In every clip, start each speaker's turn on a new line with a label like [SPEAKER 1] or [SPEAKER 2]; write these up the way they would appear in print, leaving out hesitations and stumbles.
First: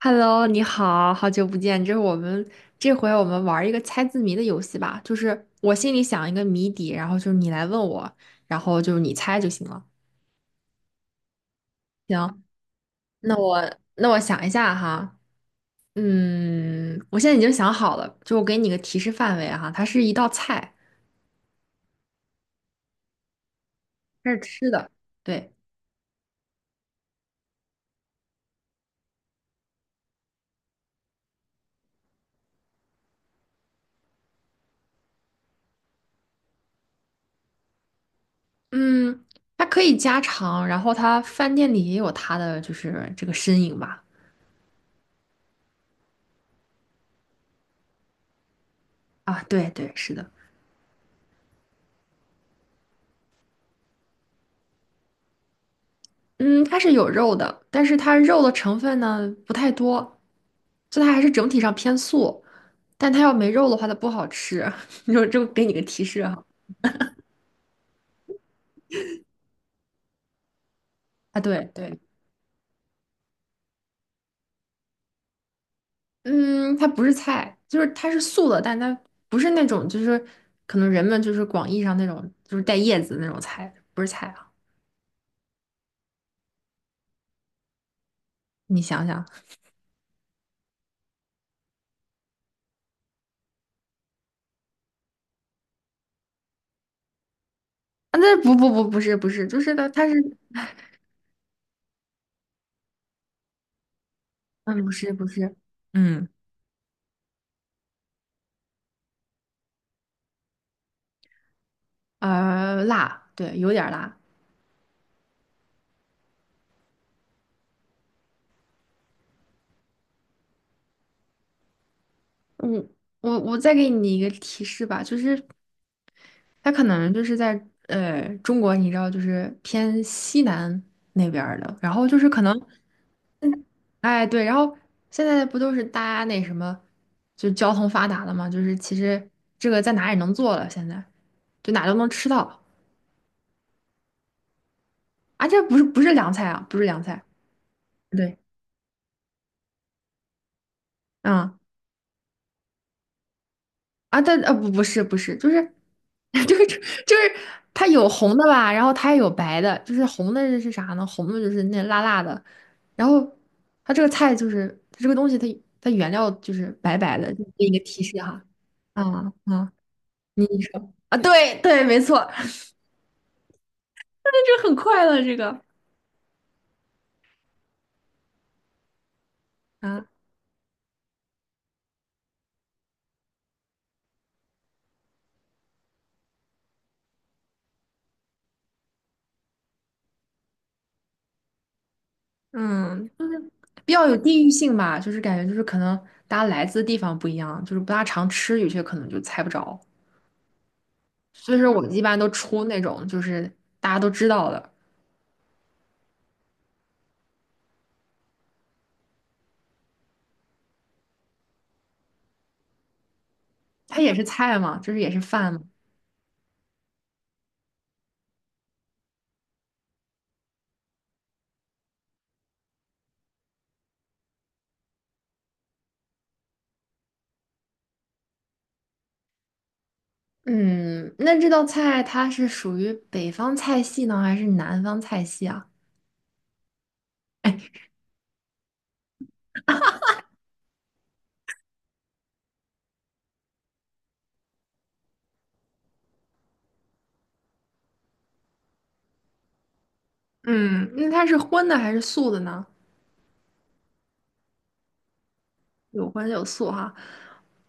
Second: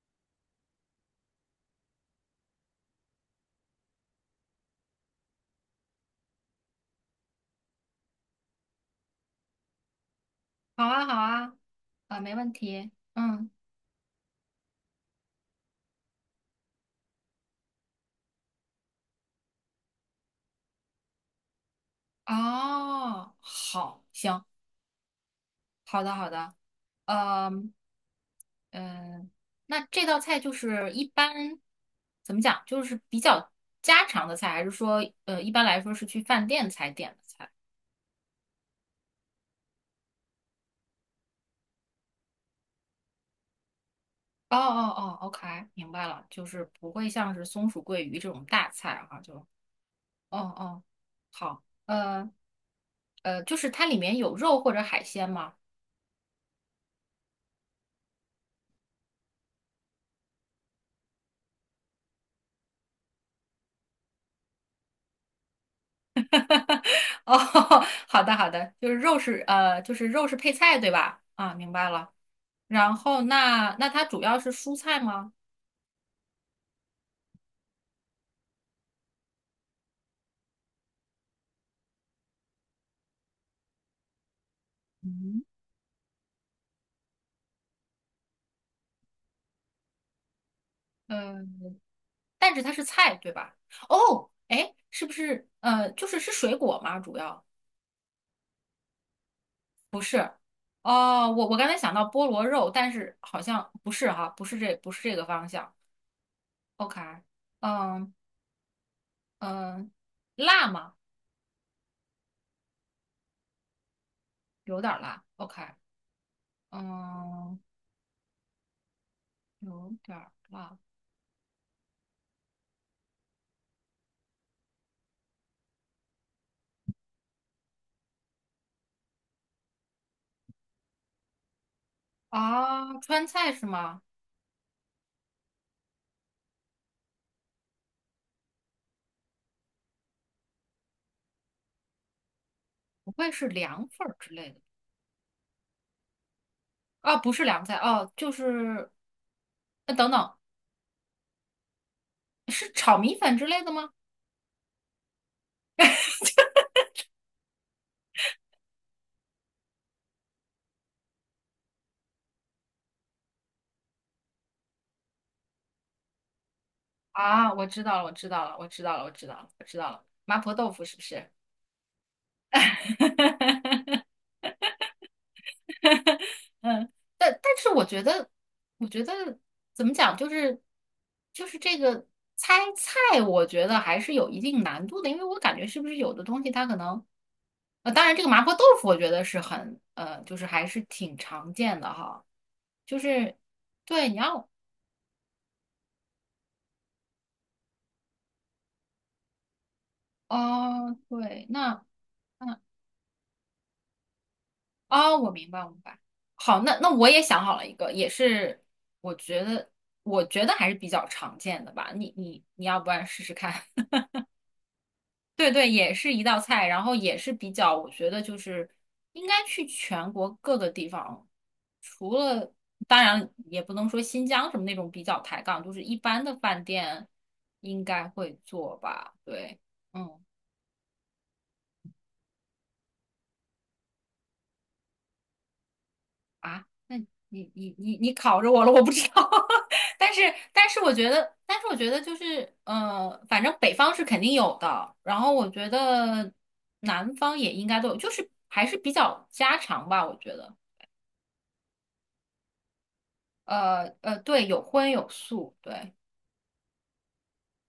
[SPEAKER 1] Hello，你好，好久不见。这回我们玩一个猜字谜的游戏吧，就是我心里想一个谜底，然后就是你来问我，然后就是你猜就行了。
[SPEAKER 2] 好啊，好啊，啊，没
[SPEAKER 1] 行，
[SPEAKER 2] 问题。
[SPEAKER 1] 那
[SPEAKER 2] 嗯，
[SPEAKER 1] 我那我想一下哈。嗯，我现在已经想好了，就我给你个提示范围哈。它是一道菜，
[SPEAKER 2] 哦，好，
[SPEAKER 1] 它是
[SPEAKER 2] 行，
[SPEAKER 1] 吃的，对。
[SPEAKER 2] 好的，好的。嗯嗯，那这道菜就是一般怎么讲，就是比较家常的菜，还是说一般来说是去饭店才点的菜？
[SPEAKER 1] 嗯，它可以家常，然后它饭店里也有它的就是这个身影吧。
[SPEAKER 2] 哦哦哦，OK，明白了，就是不会像是松鼠桂鱼这种大菜哈、就
[SPEAKER 1] 啊，对对，是的。
[SPEAKER 2] 哦哦，好，就是它里面有肉或者海鲜吗？
[SPEAKER 1] 嗯，它是有肉的，但是它肉的成分呢不太多，就它还是整体上偏素。但它要没肉的话，它不好吃。你说这给你个提示哈。
[SPEAKER 2] 哦，好的好的，就是肉是呃，就是肉是配菜对吧？
[SPEAKER 1] 啊，
[SPEAKER 2] 啊，
[SPEAKER 1] 对
[SPEAKER 2] 明白
[SPEAKER 1] 对。
[SPEAKER 2] 了。然后那它主要是蔬菜吗？
[SPEAKER 1] 嗯，它不是菜，就是它是素的，但它不是那种就是可能人们就是广义上那种就是带叶子的那种菜，不是菜啊。
[SPEAKER 2] 嗯，
[SPEAKER 1] 你想想。
[SPEAKER 2] 嗯，但是它是菜对吧？哦，哎，是不是就是是水果吗？主要
[SPEAKER 1] 啊，那不是，就是它
[SPEAKER 2] 不
[SPEAKER 1] 它是。
[SPEAKER 2] 是。哦，我刚才想到菠萝肉，但是好像不是哈，
[SPEAKER 1] 嗯，不
[SPEAKER 2] 不是
[SPEAKER 1] 是
[SPEAKER 2] 这个
[SPEAKER 1] 不
[SPEAKER 2] 方
[SPEAKER 1] 是。
[SPEAKER 2] 向。
[SPEAKER 1] 嗯，
[SPEAKER 2] OK，嗯嗯，辣吗？
[SPEAKER 1] 辣，对，有点儿辣。
[SPEAKER 2] 有点儿辣。OK，嗯，有点儿辣。
[SPEAKER 1] 嗯，我再给你一个提示吧，就是它可能就是在中国，你知道，就是偏西南那边儿的，然后就是可能。
[SPEAKER 2] 啊，川菜是吗？
[SPEAKER 1] 哎对，然后现在不都是大家那什么，就交通发达了嘛，就是其实这个在哪也能做了，现在就哪都能吃到。
[SPEAKER 2] 不会是凉粉儿之类的？
[SPEAKER 1] 啊，这不是不是凉菜啊，不是凉
[SPEAKER 2] 啊，
[SPEAKER 1] 菜，
[SPEAKER 2] 不是凉菜，哦，就
[SPEAKER 1] 对。
[SPEAKER 2] 是，等等，
[SPEAKER 1] 嗯。
[SPEAKER 2] 是炒米粉之类的吗？
[SPEAKER 1] 啊，但不是，就是 就是就是它有红的吧，然后它也有白的。就是红的是啥呢？红的就是那辣辣的，然后它这个菜就是它这个东西它原料就是白白的，就给
[SPEAKER 2] 啊，我
[SPEAKER 1] 你一
[SPEAKER 2] 知
[SPEAKER 1] 个
[SPEAKER 2] 道
[SPEAKER 1] 提
[SPEAKER 2] 了，我
[SPEAKER 1] 示
[SPEAKER 2] 知
[SPEAKER 1] 哈。
[SPEAKER 2] 道了，我知道
[SPEAKER 1] 啊
[SPEAKER 2] 了，我知道了，我
[SPEAKER 1] 啊，
[SPEAKER 2] 知道了，麻
[SPEAKER 1] 你
[SPEAKER 2] 婆
[SPEAKER 1] 你
[SPEAKER 2] 豆腐
[SPEAKER 1] 说
[SPEAKER 2] 是不
[SPEAKER 1] 啊，
[SPEAKER 2] 是？
[SPEAKER 1] 对对，没错。那就很快乐这个。
[SPEAKER 2] 但是我觉得，我觉得怎么
[SPEAKER 1] 啊，
[SPEAKER 2] 讲，就是这个猜菜，我觉得还是有一定难度的，因为我感觉是不是有的东西它可能当然，这个麻婆豆腐我觉得是很，就是还是挺常见的哈。就
[SPEAKER 1] 嗯，
[SPEAKER 2] 是，
[SPEAKER 1] 比较
[SPEAKER 2] 对，
[SPEAKER 1] 有
[SPEAKER 2] 你
[SPEAKER 1] 地
[SPEAKER 2] 要，
[SPEAKER 1] 域性吧，就是感觉就是可能大家来自的地方不一样，就是不大常吃，有些可能就猜不着。
[SPEAKER 2] 哦，对，
[SPEAKER 1] 所以说我
[SPEAKER 2] 那，
[SPEAKER 1] 们一般都
[SPEAKER 2] 那，
[SPEAKER 1] 出那种就是大家都知道的。
[SPEAKER 2] 哦，我明白，我明白。好，那我也想好了一个，也是我觉得，还是比较常见的吧。你要不然试试看？
[SPEAKER 1] 它也是菜嘛，就是也是
[SPEAKER 2] 对
[SPEAKER 1] 饭嘛。
[SPEAKER 2] 对，也是一道菜，然后也是比较，我觉得就是应该去全国各个地方，除了当然也不能说新疆什么那种比较抬杠，就是一般的饭店应该会做吧？对，嗯
[SPEAKER 1] 嗯，那这道菜它是属于北方菜系呢，还是南方菜系啊？
[SPEAKER 2] 那你考着我了，我不知道，但是但是我觉得，就是反正北方是肯定有的，然后我觉得南方也应该都有，就是还是比较家常吧，我觉得。
[SPEAKER 1] 嗯，那它是荤的还是素的呢？
[SPEAKER 2] 对，有荤有素，对。
[SPEAKER 1] 有荤有素哈。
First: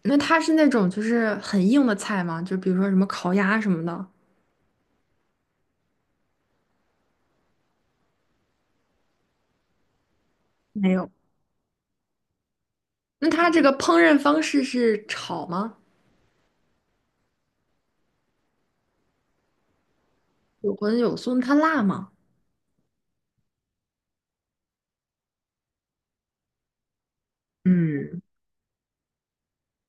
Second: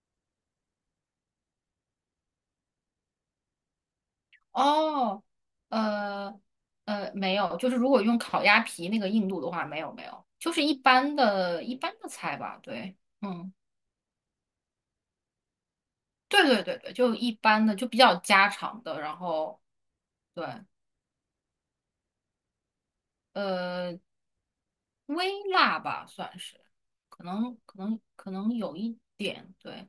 [SPEAKER 1] 那它是那种就是很硬的菜吗？就比如说什么烤鸭什么的。
[SPEAKER 2] 哦，呃没有，就是如果用烤鸭皮那个硬度的话，没有没有，就是一
[SPEAKER 1] 没有。
[SPEAKER 2] 般的一般的菜吧，对，
[SPEAKER 1] 那它
[SPEAKER 2] 嗯，
[SPEAKER 1] 这个烹饪方式是炒吗？
[SPEAKER 2] 对对对对，就一般的，就比较家常的，然后对，
[SPEAKER 1] 有荤有素，那它辣吗？
[SPEAKER 2] 呃，微辣吧算是，
[SPEAKER 1] 嗯，
[SPEAKER 2] 可能有一点，对。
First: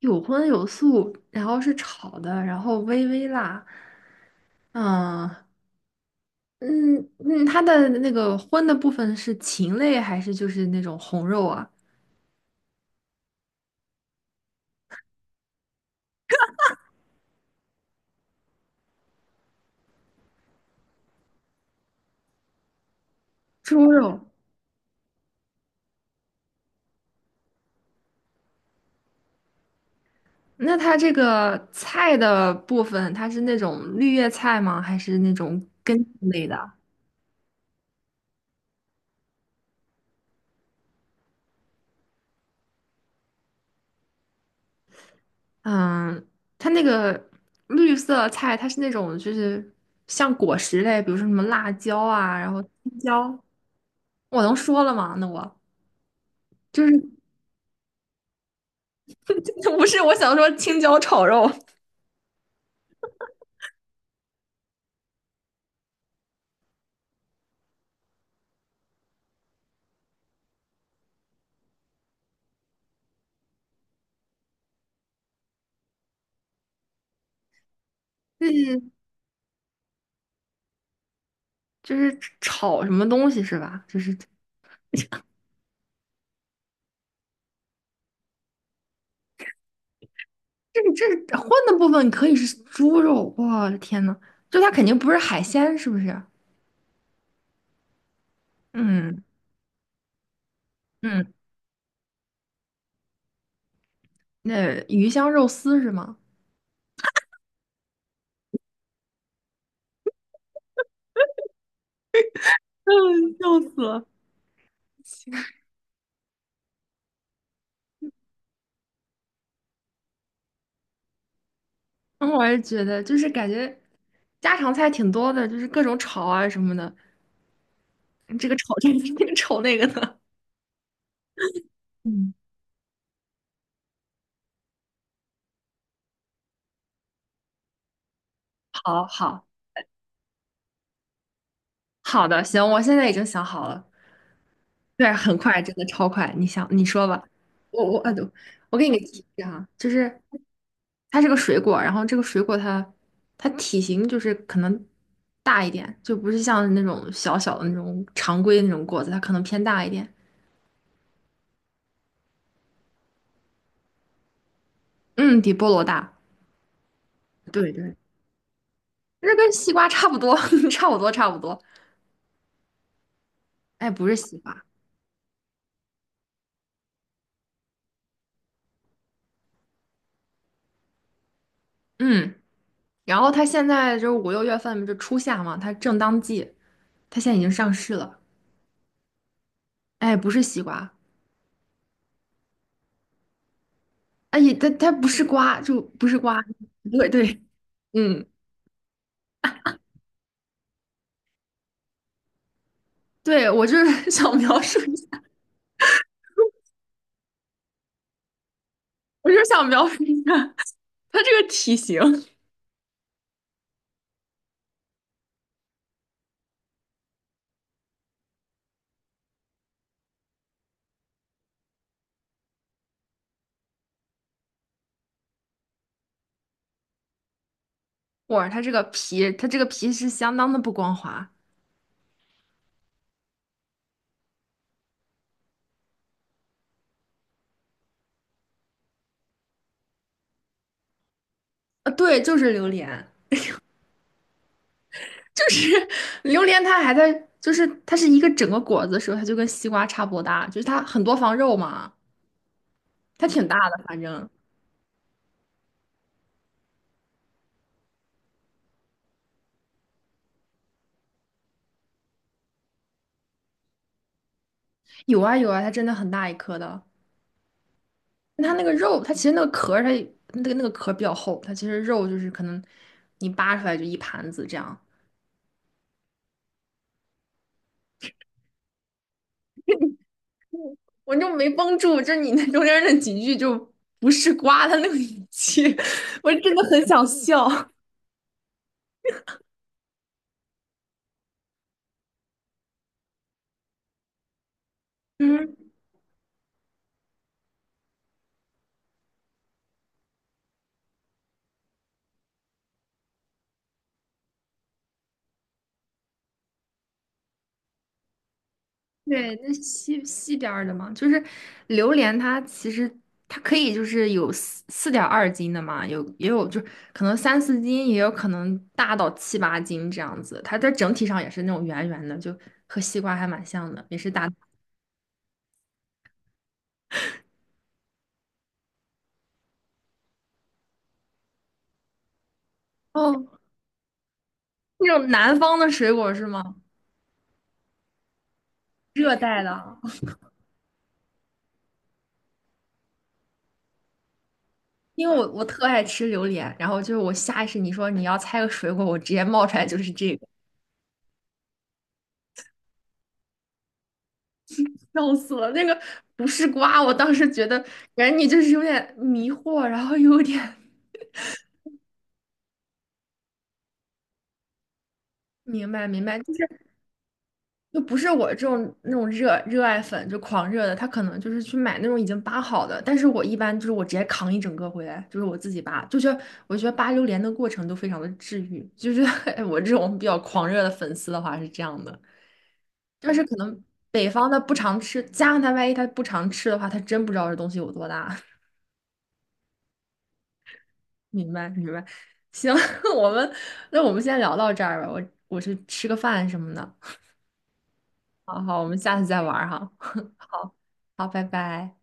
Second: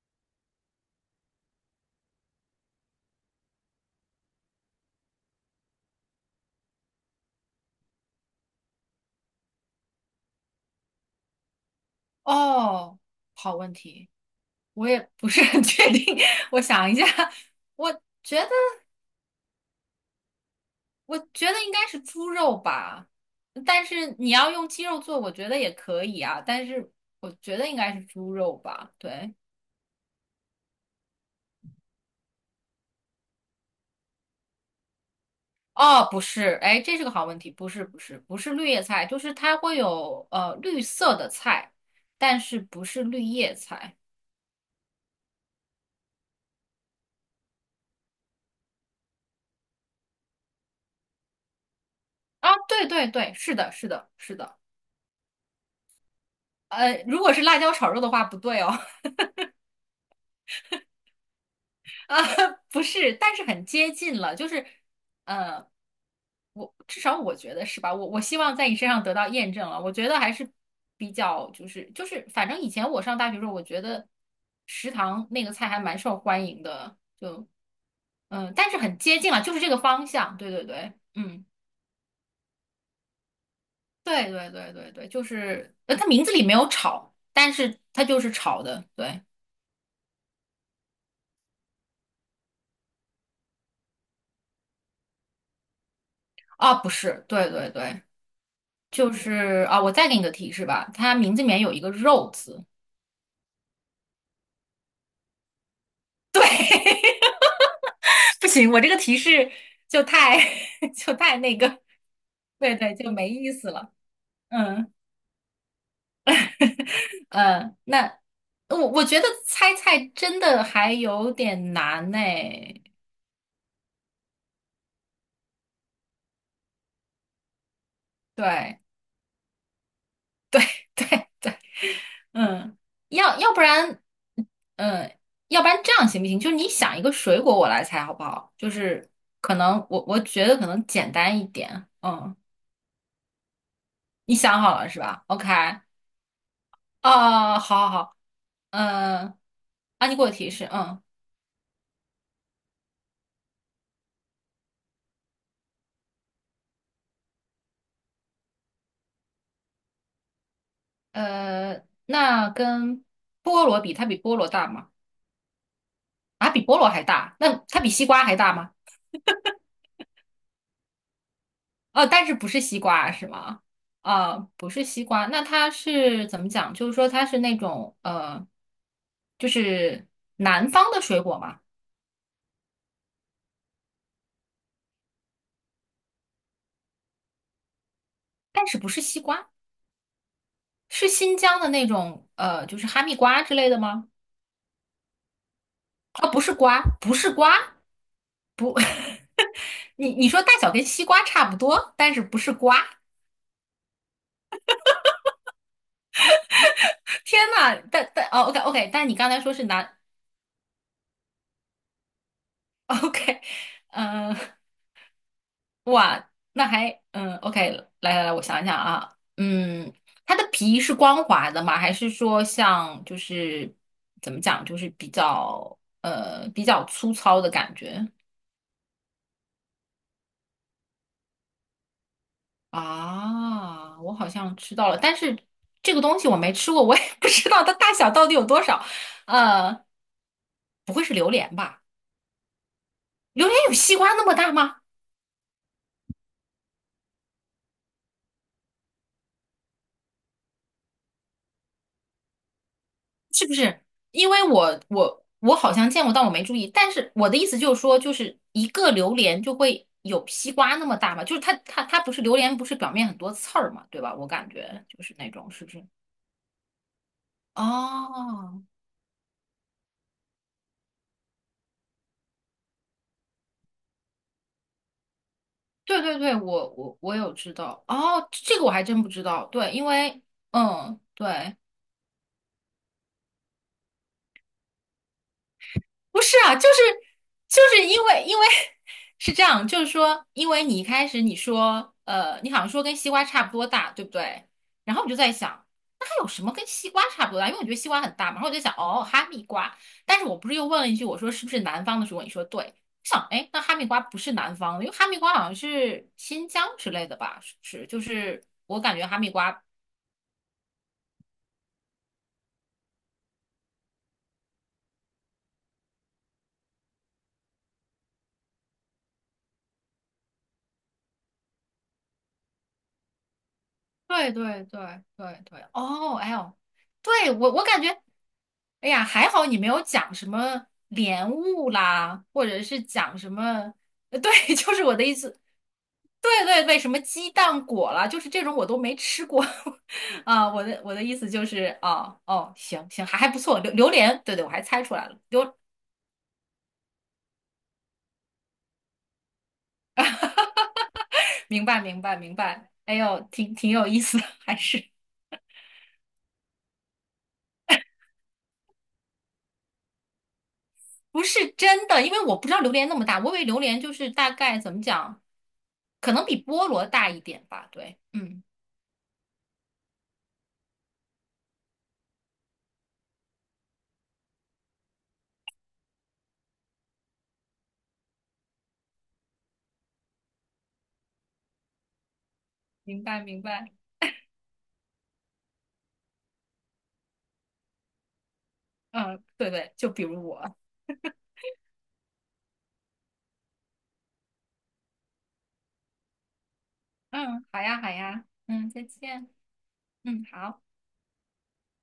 [SPEAKER 1] 有荤有素，然后是炒的，然后微微辣。啊，嗯嗯，它的那个荤的部分是禽类还是就是那种红肉啊？
[SPEAKER 2] 哦，好问题，我也不是很确定，我想一下，我觉得。我觉得应该是猪肉吧，但
[SPEAKER 1] 猪
[SPEAKER 2] 是
[SPEAKER 1] 肉。
[SPEAKER 2] 你要用鸡肉做，我觉得也可以啊。但是我觉得应该是猪肉吧。对，
[SPEAKER 1] 那它这个菜的部分，它是那种绿叶菜吗？还是那种根
[SPEAKER 2] 哦，不
[SPEAKER 1] 茎类
[SPEAKER 2] 是，
[SPEAKER 1] 的？
[SPEAKER 2] 哎，这是个好问题，不是，不是，不是绿叶菜，就是它会有绿色的菜，但是不是绿叶菜
[SPEAKER 1] 嗯，它那个绿色菜，它是那种就是像果实类，比如说什么辣椒啊，
[SPEAKER 2] 啊？
[SPEAKER 1] 然后
[SPEAKER 2] 对
[SPEAKER 1] 青
[SPEAKER 2] 对对，
[SPEAKER 1] 椒。
[SPEAKER 2] 是的，是的，是
[SPEAKER 1] 我能
[SPEAKER 2] 的。
[SPEAKER 1] 说了吗？那我就是
[SPEAKER 2] 如果是辣椒炒肉的话，不对哦，
[SPEAKER 1] 不是我想说青椒炒肉，
[SPEAKER 2] 啊，不是，但是很接近了，就是我至少我觉得是吧？我希望在你身上得到验证了。我觉得还是比较就是，反正以前我上大学的时候，我觉得食堂那个菜还蛮受欢迎的，
[SPEAKER 1] 就
[SPEAKER 2] 但是
[SPEAKER 1] 是
[SPEAKER 2] 很接近了，就是这个方向。对对对，嗯，
[SPEAKER 1] 就是炒什么东西是吧？就是。
[SPEAKER 2] 对对对对对，就是它名字里没有炒，但是它就是炒的，对
[SPEAKER 1] 这这荤的部分可以是猪肉，我的天呐，就它肯定不是海鲜，是不是？
[SPEAKER 2] 啊，不是，对对对，就
[SPEAKER 1] 嗯
[SPEAKER 2] 是啊，我再给你个提示吧，它
[SPEAKER 1] 嗯，
[SPEAKER 2] 名字里面有一个肉字，
[SPEAKER 1] 那鱼香肉丝是吗？
[SPEAKER 2] 对。不行，我这个提示就太 就太那个，对 对，就没
[SPEAKER 1] 嗯，
[SPEAKER 2] 意
[SPEAKER 1] 笑
[SPEAKER 2] 思
[SPEAKER 1] 死
[SPEAKER 2] 了。
[SPEAKER 1] 了。
[SPEAKER 2] 嗯嗯，那我觉得猜菜真的还有点难呢。
[SPEAKER 1] 嗯，我也觉得，就是感觉家常菜挺多的，就是各种炒啊什么的。这个炒
[SPEAKER 2] 对
[SPEAKER 1] 这个，那个炒那个的。
[SPEAKER 2] 对 对对，
[SPEAKER 1] 嗯，
[SPEAKER 2] 嗯，要要不然，嗯，要不然这样行不行？就是你想一个水果，我来猜好不好？就
[SPEAKER 1] 好
[SPEAKER 2] 是
[SPEAKER 1] 好。
[SPEAKER 2] 可能我觉得可能简单一点。
[SPEAKER 1] 好
[SPEAKER 2] 嗯，
[SPEAKER 1] 的，行，我现在已经想好了。
[SPEAKER 2] 你想好了是
[SPEAKER 1] 对，
[SPEAKER 2] 吧
[SPEAKER 1] 很
[SPEAKER 2] ？OK，
[SPEAKER 1] 快，真的超快。你想，你说吧。
[SPEAKER 2] 哦，
[SPEAKER 1] 我
[SPEAKER 2] 好好
[SPEAKER 1] 我呃，
[SPEAKER 2] 好，
[SPEAKER 1] 我给你个提
[SPEAKER 2] 嗯，
[SPEAKER 1] 示哈，就
[SPEAKER 2] 啊，你
[SPEAKER 1] 是
[SPEAKER 2] 给我提示，嗯。
[SPEAKER 1] 它是个水果，然后这个水果它体型就是可能大一点，就不是像那种小小的那种常规那种果子，它可能偏大一点。
[SPEAKER 2] 那跟菠萝比，它比菠萝大吗？
[SPEAKER 1] 嗯，比菠萝大。
[SPEAKER 2] 啊，比菠萝还大？那
[SPEAKER 1] 对
[SPEAKER 2] 它比
[SPEAKER 1] 对，
[SPEAKER 2] 西瓜还大吗？
[SPEAKER 1] 这跟西瓜差不多，差不多差不多。
[SPEAKER 2] 哦，但是不是西瓜是吗？
[SPEAKER 1] 哎，不是西
[SPEAKER 2] 啊，
[SPEAKER 1] 瓜。
[SPEAKER 2] 不是西瓜，那它是怎么讲？就是说它是那种就是南方的水果嘛，
[SPEAKER 1] 嗯。然后它现在就是五六月份就初夏嘛，它正当季，它现在已经上市了。
[SPEAKER 2] 但是不是西瓜，
[SPEAKER 1] 哎，不是西瓜。
[SPEAKER 2] 是新疆的那种就是哈密瓜之类的吗？
[SPEAKER 1] 哎，它不是瓜，就不是
[SPEAKER 2] 啊，不
[SPEAKER 1] 瓜，
[SPEAKER 2] 是瓜，
[SPEAKER 1] 对
[SPEAKER 2] 不是
[SPEAKER 1] 对。
[SPEAKER 2] 瓜，
[SPEAKER 1] 嗯，
[SPEAKER 2] 你说大小跟西瓜差不多，但是不是瓜。
[SPEAKER 1] 对，我就是 想描述一下，
[SPEAKER 2] 天呐，但但哦，OK OK，但你刚
[SPEAKER 1] 我就
[SPEAKER 2] 才
[SPEAKER 1] 是
[SPEAKER 2] 说是
[SPEAKER 1] 想描
[SPEAKER 2] 南
[SPEAKER 1] 述一下它这个体型。
[SPEAKER 2] OK，嗯、那还OK，来来来，我想一想啊，它的皮是光滑的吗？还是说像就是怎么讲，就是比较粗糙的感觉
[SPEAKER 1] 哇，它这个皮，它这个皮是相当的不光滑。
[SPEAKER 2] 啊？我好像知道了，但是这个东西我没吃过，我也 不知道它大小到底有多少。呃，不会是榴莲吧？
[SPEAKER 1] 啊，对，就是榴莲。
[SPEAKER 2] 榴莲有西瓜那么大吗？
[SPEAKER 1] 就是榴莲，它还在，就是它是一个整个果子的时候，它就跟西瓜差不多大，就是它很多房肉嘛，它挺
[SPEAKER 2] 是不
[SPEAKER 1] 大的，
[SPEAKER 2] 是？
[SPEAKER 1] 反正
[SPEAKER 2] 因为我好像见过，但我没注意。但是我的意思就是说，就是一个榴莲就会有西瓜那么大嘛，就是它不是榴莲，不是表面很多刺儿嘛，对吧？我感觉就是
[SPEAKER 1] 有
[SPEAKER 2] 那
[SPEAKER 1] 啊有
[SPEAKER 2] 种，
[SPEAKER 1] 啊，
[SPEAKER 2] 是
[SPEAKER 1] 它
[SPEAKER 2] 不
[SPEAKER 1] 真
[SPEAKER 2] 是？
[SPEAKER 1] 的很大一颗的。它
[SPEAKER 2] 哦，
[SPEAKER 1] 那个肉，它其实那个壳儿，它那个壳儿比较厚，它其实肉就是可能你扒出来就一盘子这样。
[SPEAKER 2] 对对对，我有知道。哦，这个我还真不知道。对，因为
[SPEAKER 1] 我就没
[SPEAKER 2] 对。
[SPEAKER 1] 绷住，就是你那中间那几句就不是瓜它那个语气，
[SPEAKER 2] 不
[SPEAKER 1] 我
[SPEAKER 2] 是
[SPEAKER 1] 真
[SPEAKER 2] 啊，
[SPEAKER 1] 的
[SPEAKER 2] 就是
[SPEAKER 1] 很想笑。
[SPEAKER 2] 就 是因为 是这样，就是说，因为你一开始你说，你好像说跟西瓜差不多大，对不对？然后我就在
[SPEAKER 1] 嗯，
[SPEAKER 2] 想，那还有什么跟西瓜差不多大？因为我觉得西瓜很大嘛。然后我就想，哦，哈密瓜。但是我不是又问了一句，我说是不是南方的时候？你说对。我想，哎，那哈密瓜不是南方的，因为哈密瓜好像是新疆之类的吧？是不是？就是我感觉哈密
[SPEAKER 1] 对，那
[SPEAKER 2] 瓜
[SPEAKER 1] 西边儿的嘛。就是榴莲，它其实它可以就是有四点二斤的嘛，有也有就是可能三四斤，也有可能大到七八斤这样子。它在整体上也是那种圆圆的，就和西瓜还蛮像的，也是大。
[SPEAKER 2] 对对对对对，哦，哎呦，对我感觉，哎呀，还好你没有讲什么莲雾啦，或者是讲
[SPEAKER 1] 哦，
[SPEAKER 2] 什么，对，就是
[SPEAKER 1] 那
[SPEAKER 2] 我的
[SPEAKER 1] 种
[SPEAKER 2] 意思，
[SPEAKER 1] 南方的水果是
[SPEAKER 2] 对
[SPEAKER 1] 吗？
[SPEAKER 2] 对对，什么鸡蛋果啦，就是这种我都没
[SPEAKER 1] 热
[SPEAKER 2] 吃
[SPEAKER 1] 带
[SPEAKER 2] 过
[SPEAKER 1] 的啊。
[SPEAKER 2] 啊。我的意思就是哦哦，行行，还不错，榴莲，对对，我还猜出来
[SPEAKER 1] 因为
[SPEAKER 2] 了，
[SPEAKER 1] 我特爱吃榴莲，然后就是我下意识你说你要猜个水果，我直接冒出来就是这个。
[SPEAKER 2] 明白明白明白，哎呦，挺有意思的，还是。
[SPEAKER 1] 笑死了。那个不是瓜，我当时觉得感觉你就是有点迷惑，然后又有点
[SPEAKER 2] 不是真的，因为我不知道榴莲那么大，我以为榴莲就是大概怎么讲，
[SPEAKER 1] 明白明
[SPEAKER 2] 可
[SPEAKER 1] 白，
[SPEAKER 2] 能
[SPEAKER 1] 就
[SPEAKER 2] 比
[SPEAKER 1] 是
[SPEAKER 2] 菠萝大一点吧。
[SPEAKER 1] 就不
[SPEAKER 2] 对，
[SPEAKER 1] 是我
[SPEAKER 2] 嗯，
[SPEAKER 1] 这种那种热爱粉就狂热的，他可能就是去买那种已经扒好的，但是我一般就是我直接扛一整个回来，就是我自己扒，就觉得我觉得扒榴莲的过程都非常的治愈，就是 我这种比较狂热的粉丝的话是这样的。
[SPEAKER 2] 明
[SPEAKER 1] 但
[SPEAKER 2] 白
[SPEAKER 1] 是可
[SPEAKER 2] 明
[SPEAKER 1] 能
[SPEAKER 2] 白，
[SPEAKER 1] 北方他不常吃，加上万一他不常吃的话，他真不知道这东西有多大。
[SPEAKER 2] 嗯，对对，就比如我，
[SPEAKER 1] 明白明白。行，我们那我们先聊到这儿吧，我去吃个饭什么的。
[SPEAKER 2] 嗯，好呀好呀，
[SPEAKER 1] 好好，我
[SPEAKER 2] 嗯，
[SPEAKER 1] 们
[SPEAKER 2] 再
[SPEAKER 1] 下次再
[SPEAKER 2] 见，
[SPEAKER 1] 玩儿哈。
[SPEAKER 2] 嗯，
[SPEAKER 1] 好。
[SPEAKER 2] 好。
[SPEAKER 1] 好，拜拜。